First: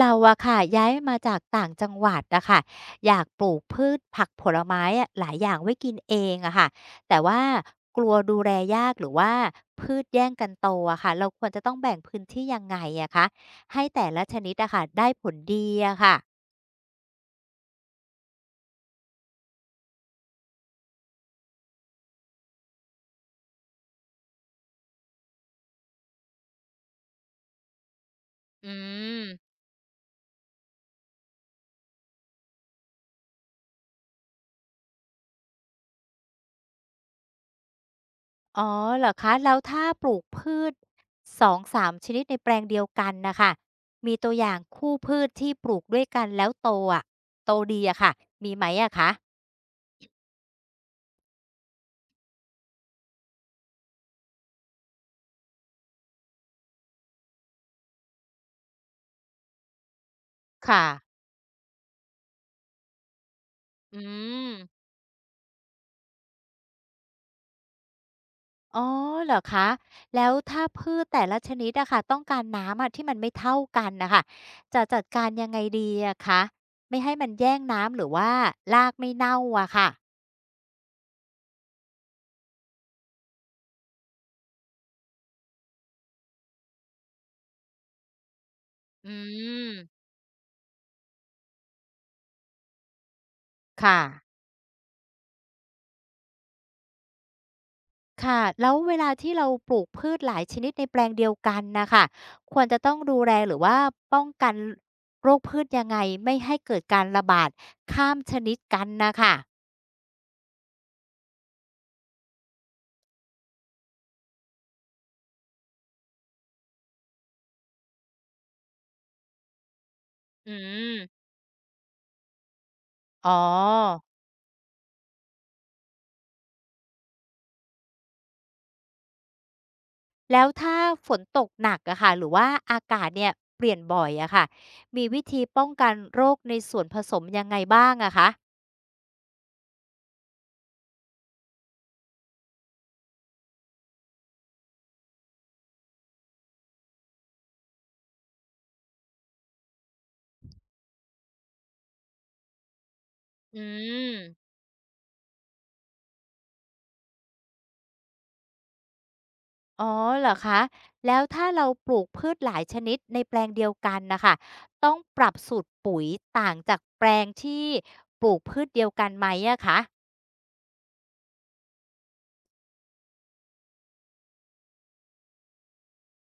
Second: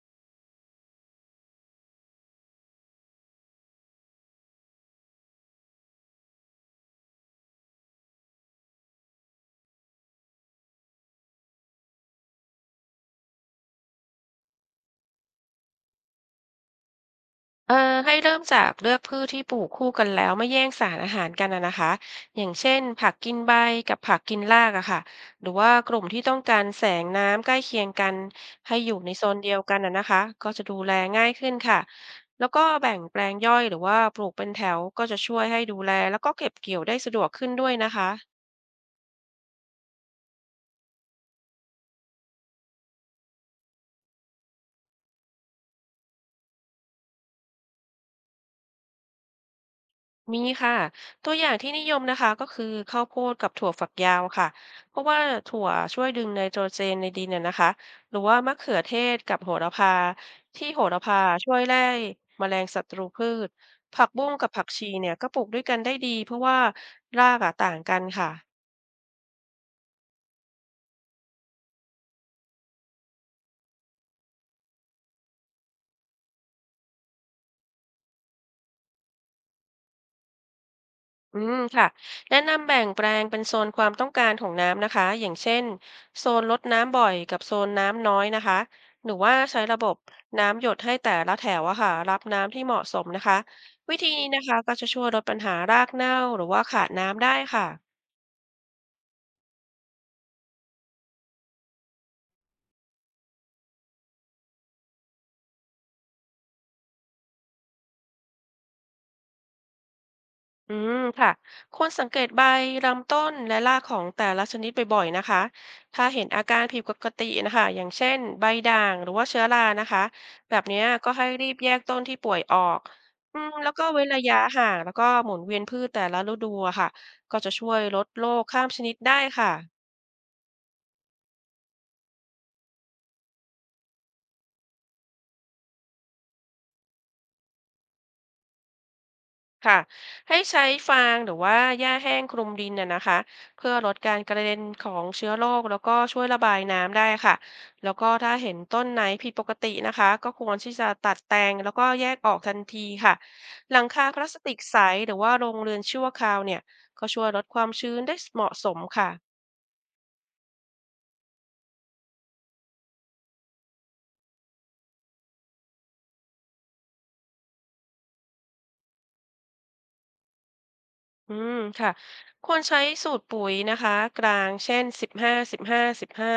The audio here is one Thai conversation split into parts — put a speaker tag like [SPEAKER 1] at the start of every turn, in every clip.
[SPEAKER 1] เราอะค่ะย้ายมาจากต่างจังหวัดอะค่ะอยากปลูกพืชผักผลไม้อะหลายอย่างไว้กินเองอะค่ะแต่ว่ากลัวดูแลยากหรือว่าพืชแย่งกันโตอะค่ะเราควรจะต้องแบ่งพื้นที่ยังไงอะคะให้แต่ละชนิดอะค่ะได้ผลดีอะค่ะ
[SPEAKER 2] เอ่อให้เริ่มจากเลือกพืชที่ปลูกคู่กันแล้วไม่แย่งสารอาหารกันอะนะคะอย่างเช่นผักกินใบกับผักกินรากอะค่ะหรือว่ากลุ่มที่ต้องการแสงน้ำใกล้เคียงกัน
[SPEAKER 1] อื
[SPEAKER 2] ให้อยู่ในโซ
[SPEAKER 1] ม
[SPEAKER 2] นเดียวกันอะนะคะก็จะดูแลง่ายขึ้นค่ะแล้วก็แบ่งแปลงย่อยหรือว่าปลูกเป็นแถวก็จะช่วยให้ดูแลแล้วก็เก็บเกี่ยวได้สะดวกขึ้นด้วยนะคะ
[SPEAKER 1] อ๋อเหรอคะแล้วถ้าปลูกพืชสองสามชนิดในแปลงเดียวกันนะคะมีตัวอย่างคู่พืชที่ปลูกด้วยกันแล้วโตอะโตดีอะค่ะมีไหมอะคะ
[SPEAKER 2] มีค่ะตัวอย่างที่นิยมนะคะก็คือข้าวโพดกับถั่วฝักยาวค่ะเพราะว่าถั่วช่วยดึงไนโตรเจนในดินน่ะนะคะหรือว่ามะเขือเทศกับโหระพาที่โห
[SPEAKER 1] ค่ะ
[SPEAKER 2] ระพาช่วยไล่แมลงศัตรูพืช
[SPEAKER 1] อื
[SPEAKER 2] ผักบุ้งกับ
[SPEAKER 1] ม
[SPEAKER 2] ผักชีเนี่ยก็ปลูกด้วยกันได้ดีเพราะว่ารากอะต่างกันค่ะ
[SPEAKER 1] อ๋อเหรอคะ แล้วถ้าพืชแต่ละชนิดอะค่ะต้องการน้ำอะที่มันไม่เท่ากันนะคะจะจัดการยังไงดีอะคะไม่ให้มันแย่งน้ำหรือว่ารากไม่เน่าอะค่ะ
[SPEAKER 2] ค่ะแนะนำแบ่งแปลงเป็นโซนความต้องการของน้ำนะคะอย่างเช่นโซนลดน้ำบ่อยกับโซนน้ำน้อยนะคะห
[SPEAKER 1] อื
[SPEAKER 2] รือว่าใช้
[SPEAKER 1] ม
[SPEAKER 2] ระบบน้ำหยดให้แต่ละแถวอะค่ะรับน้ำที่เหมาะสมนะคะวิ
[SPEAKER 1] ค่ะ
[SPEAKER 2] ธีนี้นะคะก็จะช่วยลดปัญหารากเน่าหรือว่าขาดน้ำได้ค่ะ
[SPEAKER 1] ค่ะแล้วเวลาที่เราปลูกพืชหลายชนิดในแปลงเดียวกันนะคะควรจะต้องดูแลหรือว่าป้องกันโรคพืชยังไงไม่ให้เกิดการระบาดข้ามชนิดกันนะคะ
[SPEAKER 2] อืมค่ะควรสังเกตใบลำต้นและรากของแต่ละชนิดบ่อยๆนะคะถ้าเห็นอาการผิดปกตินะคะอย่างเช่นใบด่างหรือว่าเชื้อรานะคะ
[SPEAKER 1] อื
[SPEAKER 2] แบบเนี้ยก็ให้
[SPEAKER 1] ม
[SPEAKER 2] รีบแยกต้นที่ป่วยออก
[SPEAKER 1] อ๋
[SPEAKER 2] แล้วก็
[SPEAKER 1] อ
[SPEAKER 2] เว้นระยะห่างแล้วก็หมุนเวียนพืชแต่ละฤดูอะค่ะก็จะช่วยลดโรคข้ามชนิดได้ค่ะ
[SPEAKER 1] แล้วถ้าฝนตกหนักอะค่ะหรือว่าอากาศเนี่ยเปลี่ยนบ่อยอะค่ะมีวิธีป้องกันโรคในส่วนผสมยังไงบ้างอะคะ
[SPEAKER 2] ค่ะให้ใช้ฟางหรือว่าหญ้าแห้งคลุมดินน่ะนะคะเพื่อลดการกระเด็นของเชื้อโรคแล้วก็ช่วยระบายน้ำได้ค่ะแล้วก็ถ้าเห็นต้นไหนผิดปกตินะคะก็ควรที่จะตัดแต่งแล้วก็แยกออกทันทีค่ะ
[SPEAKER 1] อื
[SPEAKER 2] หลังคาพลาส
[SPEAKER 1] ม
[SPEAKER 2] ติกใสหรือว่าโรงเรือนชั่วคราวเนี่ยก็ช่วยลดความชื้นได้เหมาะสมค่ะ
[SPEAKER 1] อ๋อเหรอคะแล้วถ้าเราปลูกพืชหลายชนิดในแปลงเดียวกันนะคะต้องปรับสูตรปุ๋ยต่างจากแปลงที่ปลูกพืชเดียวกันไหมอะคะ
[SPEAKER 2] อืมค่ะควรใช้สูตรปุ๋ยนะคะกลางเช่น15-15-15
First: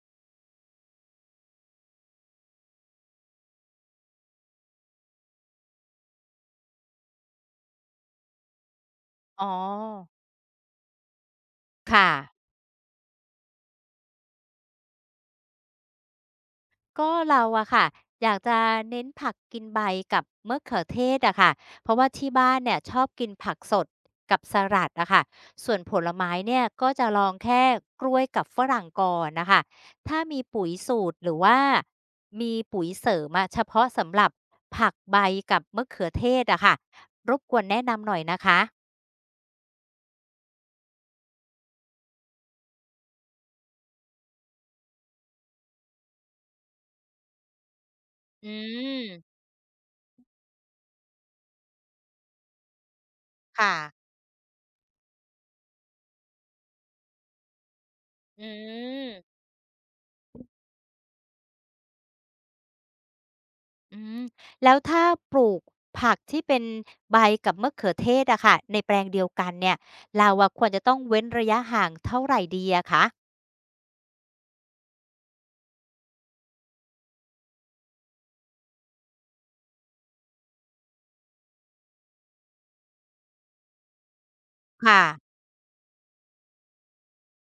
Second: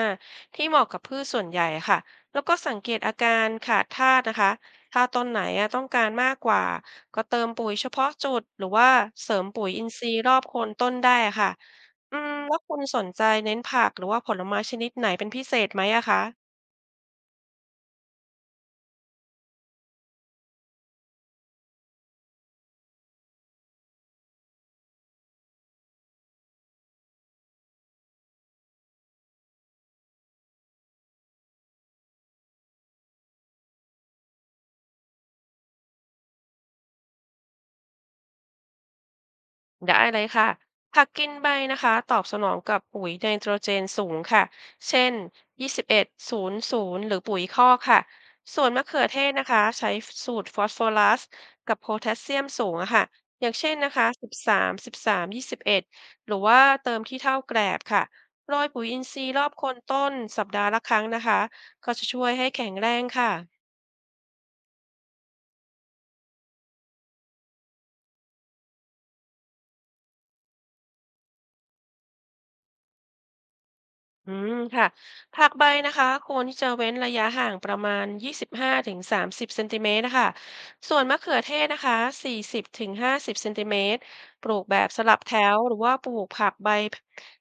[SPEAKER 2] ที่เหมาะกับพืชส่วนใหญ่ค่ะแล้วก็สังเกตอาการขาดธาตุนะคะถ้าต้นไหนอะต้องการมากกว่าก็เติมปุ๋ยเฉพาะจุดหรือว่าเสริ
[SPEAKER 1] อ๋
[SPEAKER 2] ม
[SPEAKER 1] อ
[SPEAKER 2] ปุ๋ยอินทรีย์รอบโคนต้นได้อะค่ะ
[SPEAKER 1] ค่ะ
[SPEAKER 2] แล้วคุณสนใจเน้นผักหรือว่าผลไม้ชนิดไหนเป็นพิเศษไหมอะคะ
[SPEAKER 1] ก็เราอะค่ะอยากจะเน้นผักกินใบกับมะเขือเทศอะค่ะเพราะว่าที่บ้านเนี่ยชอบกินผักสดกับสลัดอะค่ะส่วนผลไม้เนี่ยก็จะลองแค่กล้วยกับฝรั่งก่อนนะคะถ้ามีปุ๋ยสูตรหรือว่ามีปุ๋ยเสริมอะเฉพาะสำหรับผักใบกับมะเขือเทศอะค่ะรบกวนแนะนำหน่อยนะคะ
[SPEAKER 2] ได้เลยค่ะ ผักกินใบนะคะตอบสนองกับปุ๋ยไนโตรเจนสูงค่ะ เช่น2 1ย์ ศูนย์ หรือปุ๋ยคอกค่ะ
[SPEAKER 1] อื
[SPEAKER 2] ส่วนมะเขือเทศ
[SPEAKER 1] ม
[SPEAKER 2] นะคะใช้สูตรฟอสฟอรัสกับโพแทสเซียมสูงอะค่ะ อย่างเช่
[SPEAKER 1] ค่ะ
[SPEAKER 2] นนะคะ13 13 21หรือว่าเติมที่เท้าแกลบค่ะ
[SPEAKER 1] อื
[SPEAKER 2] โรยปุ๋ยอิน
[SPEAKER 1] ม
[SPEAKER 2] ทรีย์รอบโคนต้นสัปดาห์ละครั้งนะคะ ก็จะช่วยให้แข็งแรงค่ะ
[SPEAKER 1] อืมแล้วถ้าปลูกผักที่เป็นใบกับมะเขือเทศอะค่ะในแปลงเดียวกันเนี่ยเราอะควรจะต้องเว้นระยะห่างเท่าไหรดีอะคะ
[SPEAKER 2] ค่ะผักใบนะคะควรที่จะเว้นระยะห่างประมาณ25 ถึง 30 เซนติเมตรนะคะส่วนมะเขือเทศนะคะ40 ถึง 50 เซนติเมตรปลูกแบบส
[SPEAKER 1] ค่ะ
[SPEAKER 2] ลับแถวหรือว่าปลูกผักใบ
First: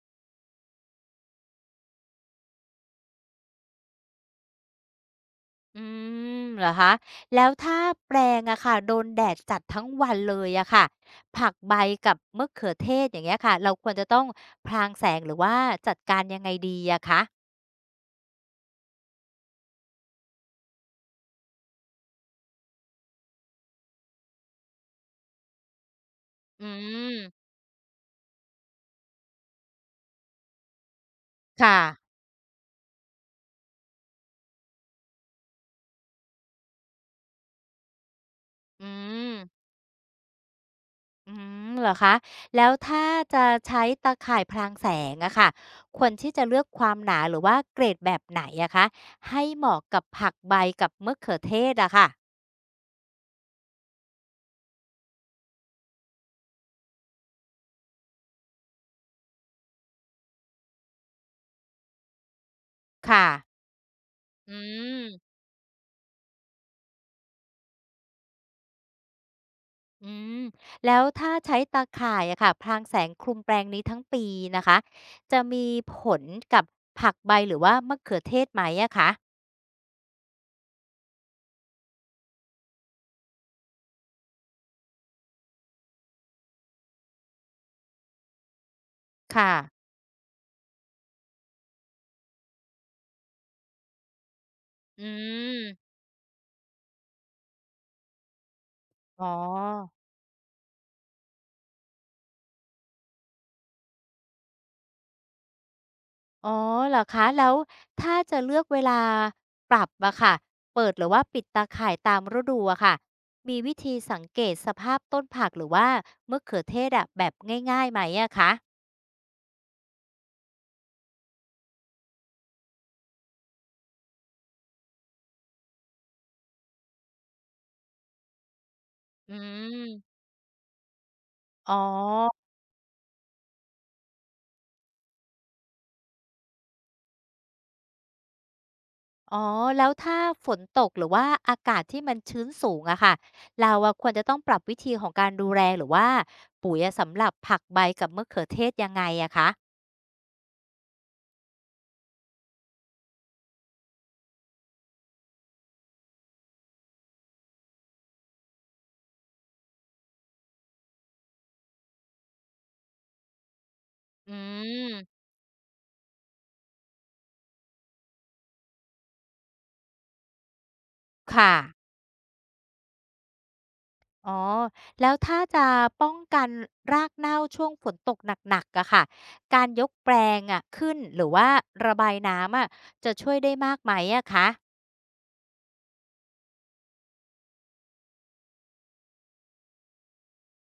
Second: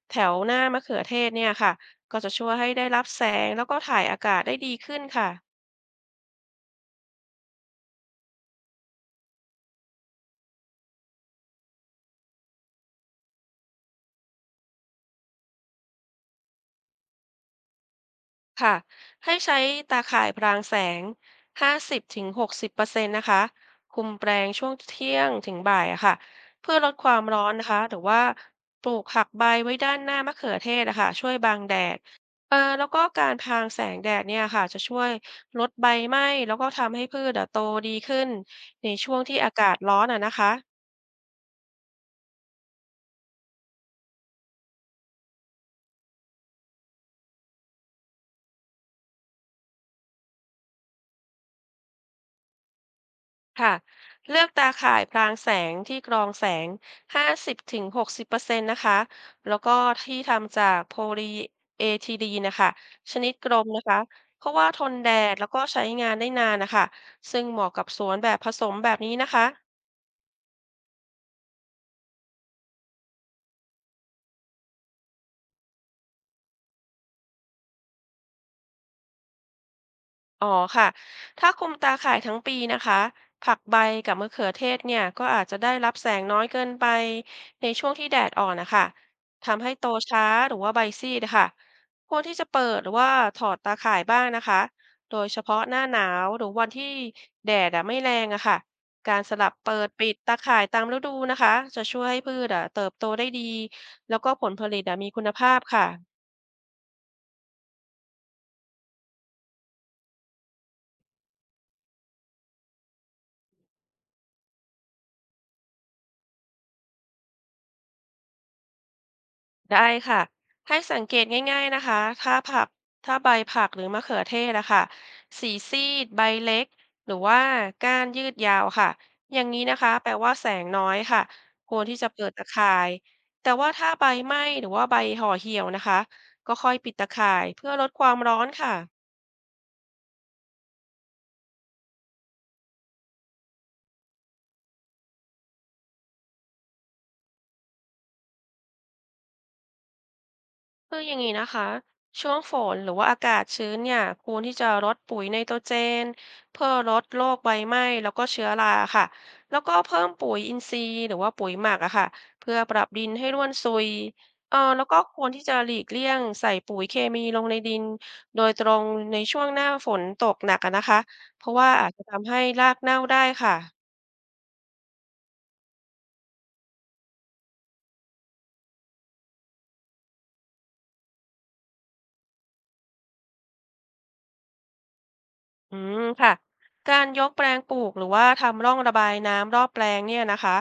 [SPEAKER 2] แถวหน้ามะเขือเทศเนี่ยค่ะก็จะช่วยให้ได้รับแสงแล้วก็ถ่ายอากาศได้ดีขึ้นค่ะ
[SPEAKER 1] อืมเหรอคะแล้วถ้าแปลงอะค่ะโดนแดดจัดทั้งวันเลยอะค่ะผักใบกับมะเขือเทศอย่างเงี้ยค่ะเราควรจะต้องพรางแสงหรือว่าจัดการยังไงดีอะคะ
[SPEAKER 2] ค่ะให้ใช้ตาข่ายพรางแสง 50ถึง60%นต์นะคะคุมแปลงช่วงเที่ยงถึงบ่ายอะค่ะ
[SPEAKER 1] อื
[SPEAKER 2] เพื่อลดความร้อ
[SPEAKER 1] ม
[SPEAKER 2] นนะคะหรือว่าปลูกผักใบไว้ด้านหน้ามะเขือเทศอะค่ะช่วยบังแด
[SPEAKER 1] ค่ะ
[SPEAKER 2] ดแล้วก็การพรางแสงแดดเนี่ยค่ะจะช่วยลดใบไหม้แล้วก็ทำให้พืชอะโตดีขึ้น
[SPEAKER 1] อื
[SPEAKER 2] ในช่วง
[SPEAKER 1] ม
[SPEAKER 2] ที่อากาศร้อนอะนะคะ
[SPEAKER 1] อืมเหรอคะแล้วถ้าจะใช้ตาข่ายพรางแสงอะค่ะควรที่จะเลือกความหนาหรือว่าเกรดแบบไหนอะคะให้เหมาะกับผักใบกับมะเขือเทศอะค่ะ
[SPEAKER 2] ค่ะเลือกตาข่ายพรางแสงที่กรองแสง 50 60เปอร์เซ็นต์นะคะแล้วก็ที่ทำจากโพลีเอทิลีนนะคะชนิดกล
[SPEAKER 1] ค่ะ
[SPEAKER 2] มนะคะเพ
[SPEAKER 1] อื
[SPEAKER 2] ราะว่าทนแด
[SPEAKER 1] ม
[SPEAKER 2] ดแล้วก็ใช้งานได้นานนะคะซึ่งเหมาะกับสวนแบบผสมแบบนี้นะคะ
[SPEAKER 1] อืมแล้วถ้าใช้ตาข่ายอะค่ะพรางแสงคลุมแปลงนี้ทั้งปีนะคะจะมีผลกับผักใบหรือว่ามะเขือเทศไหมอะคะ
[SPEAKER 2] อ๋อค่ะถ้าคลุมตาข่ายทั้งปีนะคะผักใบกับมะเขือเทศเนี่ยก็อาจจะได้รับแสงน้อยเกินไปในช่วงที่แดดอ่อนนะคะ
[SPEAKER 1] ค่ะ
[SPEAKER 2] ทำให้โตช้าหรือว่าใบซีดนะคะควรที่จะเปิดหรือว่าถอดตาข่ายบ้างนะคะ
[SPEAKER 1] อื
[SPEAKER 2] โดยเฉพาะหน้า
[SPEAKER 1] ม
[SPEAKER 2] หนาวหรือวันที่แดดอะไม่แรงอะค่ะการ
[SPEAKER 1] อ๋อ
[SPEAKER 2] สลับเปิดปิดตาข่ายตามฤดูนะคะจะช่วยให้พืชอะเติบโตได้ดีแล้วก็ผลผลิตอะมีคุณภาพค่ะ
[SPEAKER 1] อ๋อเหรอคะแล้วถ้าจะเลือกเวลาปรับอะค่ะเปิดหรือว่าปิดตาข่ายตามฤดูอะค่ะมีวิธีสังเกตสภาพต้นผักหรือว่ามะเขือเทศอะแบบง่ายๆไหมอะคะ
[SPEAKER 2] ได้ค่ะให้สังเกตง่ายๆนะคะถ้าใบผักหรือมะเขือเทศอะค่ะสีซีดใบเล็กหรือว่าก้านยืดยาวค่ะ
[SPEAKER 1] อื
[SPEAKER 2] อย่างนี้นะ
[SPEAKER 1] ม
[SPEAKER 2] คะแปลว่าแสงน้อยค่ะค
[SPEAKER 1] อ๋
[SPEAKER 2] วรที่จะเปิด
[SPEAKER 1] อ
[SPEAKER 2] ตะข่ายแต่ว่าถ้าใบไหม้หรือว่าใบห่อเหี่ยวนะคะก็ค่อยปิดตะข่ายเพื่อลดความร้อนค่ะ
[SPEAKER 1] อ๋อแล้วถ้าฝนตกหรือว่าอากาศที่มันชื้นสูงอะค่ะเราอะควรจะต้องปรับวิธีของการดูแลหรือว่าปุ๋ยอะสำหรับผักใบกับมะเขือเทศยังไงอะคะ
[SPEAKER 2] คืออย่างนี้นะคะช่วงฝนหรือว่าอากาศชื้นเนี่ยควรที่จะรดปุ๋ยไนโตรเจนเพื่อลดโรคใบไหม้แล้วก็เชื้อราค่ะแล้วก็เพิ่มปุ๋ยอินทรีย์หรือว่าปุ๋ยหมักอะค่ะเพื่อปรับดินให้ร่วนซุย
[SPEAKER 1] อื
[SPEAKER 2] แล้วก็ค
[SPEAKER 1] ม
[SPEAKER 2] วรที่จะหลีกเลี่ยงใส่ปุ๋ยเคมีลงในดินโดยตรงในช่วงหน้าฝนตกหนักอะนะคะเพ
[SPEAKER 1] ค่ะ
[SPEAKER 2] ราะว่าอาจจะทำให้รากเน่าได้ค่ะ
[SPEAKER 1] อ๋อแล้วถ้าจะป้องกันรากเน่าช่วงฝนตกหนักๆอะค่ะการยกแปลงอะขึ้นหรือว่าระบายน้ำอะจะช่วยได้มากไหมอะคะ
[SPEAKER 2] ค่ะการยกแปลงปลูกหรือว่าทำร่องระบายน้ำรอบแปลงเนี่ยนะคะ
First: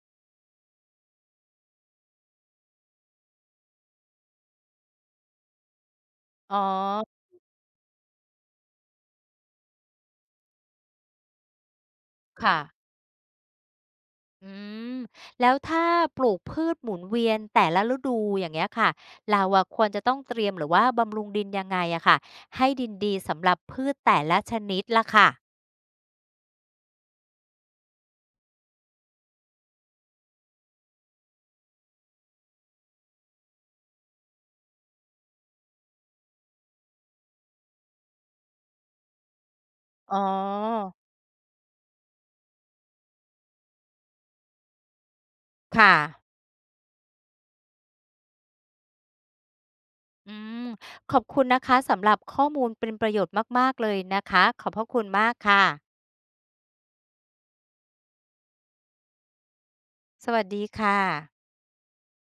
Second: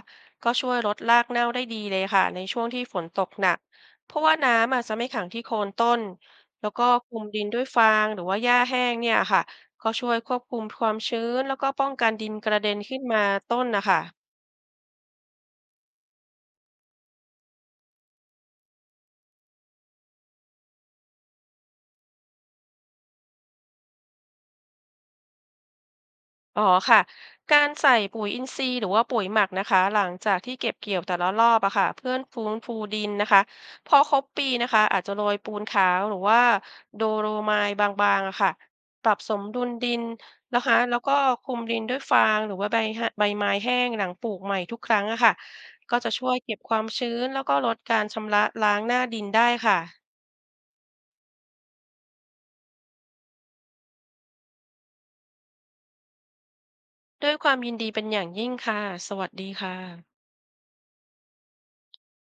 [SPEAKER 2] ก็ช่วยลดรากเน่าได้ดีเลยค่ะในช่วงที่ฝนตกหนักเพราะว่าน้ำอาจจะไม่ขังที่โคนต้น
[SPEAKER 1] อ๋อ
[SPEAKER 2] แล้วก็คลุมดินด้วยฟางหรือว่าหญ้าแห้งเนี่ยค่ะก็ช่วยควบคุมความชื้นแล้วก็ป้องกันดินก
[SPEAKER 1] ค่ะ
[SPEAKER 2] ระเด็นขึ้นมาต้นนะคะ
[SPEAKER 1] อืมแล้วถ้าปลูกพืชหมุนเวียนแต่ละฤดูอย่างเงี้ยค่ะเราอะควรจะต้องเตรียมหรือว่าบำรุงดินยังไงอะค่ะให้ดินดีสำหรับพืชแต่ละชนิดล่ะค่ะ
[SPEAKER 2] อ๋อค่ะการใส่ปุ๋ยอินทรีย์หรือว่าปุ๋ยหมักนะคะหลังจากที่เก็บเกี่ยวแต่ละรอบอะค่ะเพื่อฟื้นฟูดินนะคะพอครบปีนะคะอาจจะโรยปูนขาวหรือว่าโดโลไมต์บางๆอะค่ะปรับสมดุลดิน
[SPEAKER 1] อ๋อ
[SPEAKER 2] นะคะแล้วก็คลุมดินด้วยฟางหรือว่าใบไม้แห้งหลังปลูกใหม่ทุกครั้งอะค่ะ
[SPEAKER 1] ค่ะ
[SPEAKER 2] ก็จะช่วยเก็บความชื้นแล้วก็ลดการชำระล้างหน้าดินได้ค่ะ
[SPEAKER 1] อืมขอบคุณนะคะสำหรับข้อมูลเป็นประโยชน์มากๆเลยนะคะขอบพระคุณมากค่ะ
[SPEAKER 2] ด้วยความยินดีเป็นอย่างยิ่งค่ะสวัสดีค่ะ
[SPEAKER 1] สวัสดีค่ะ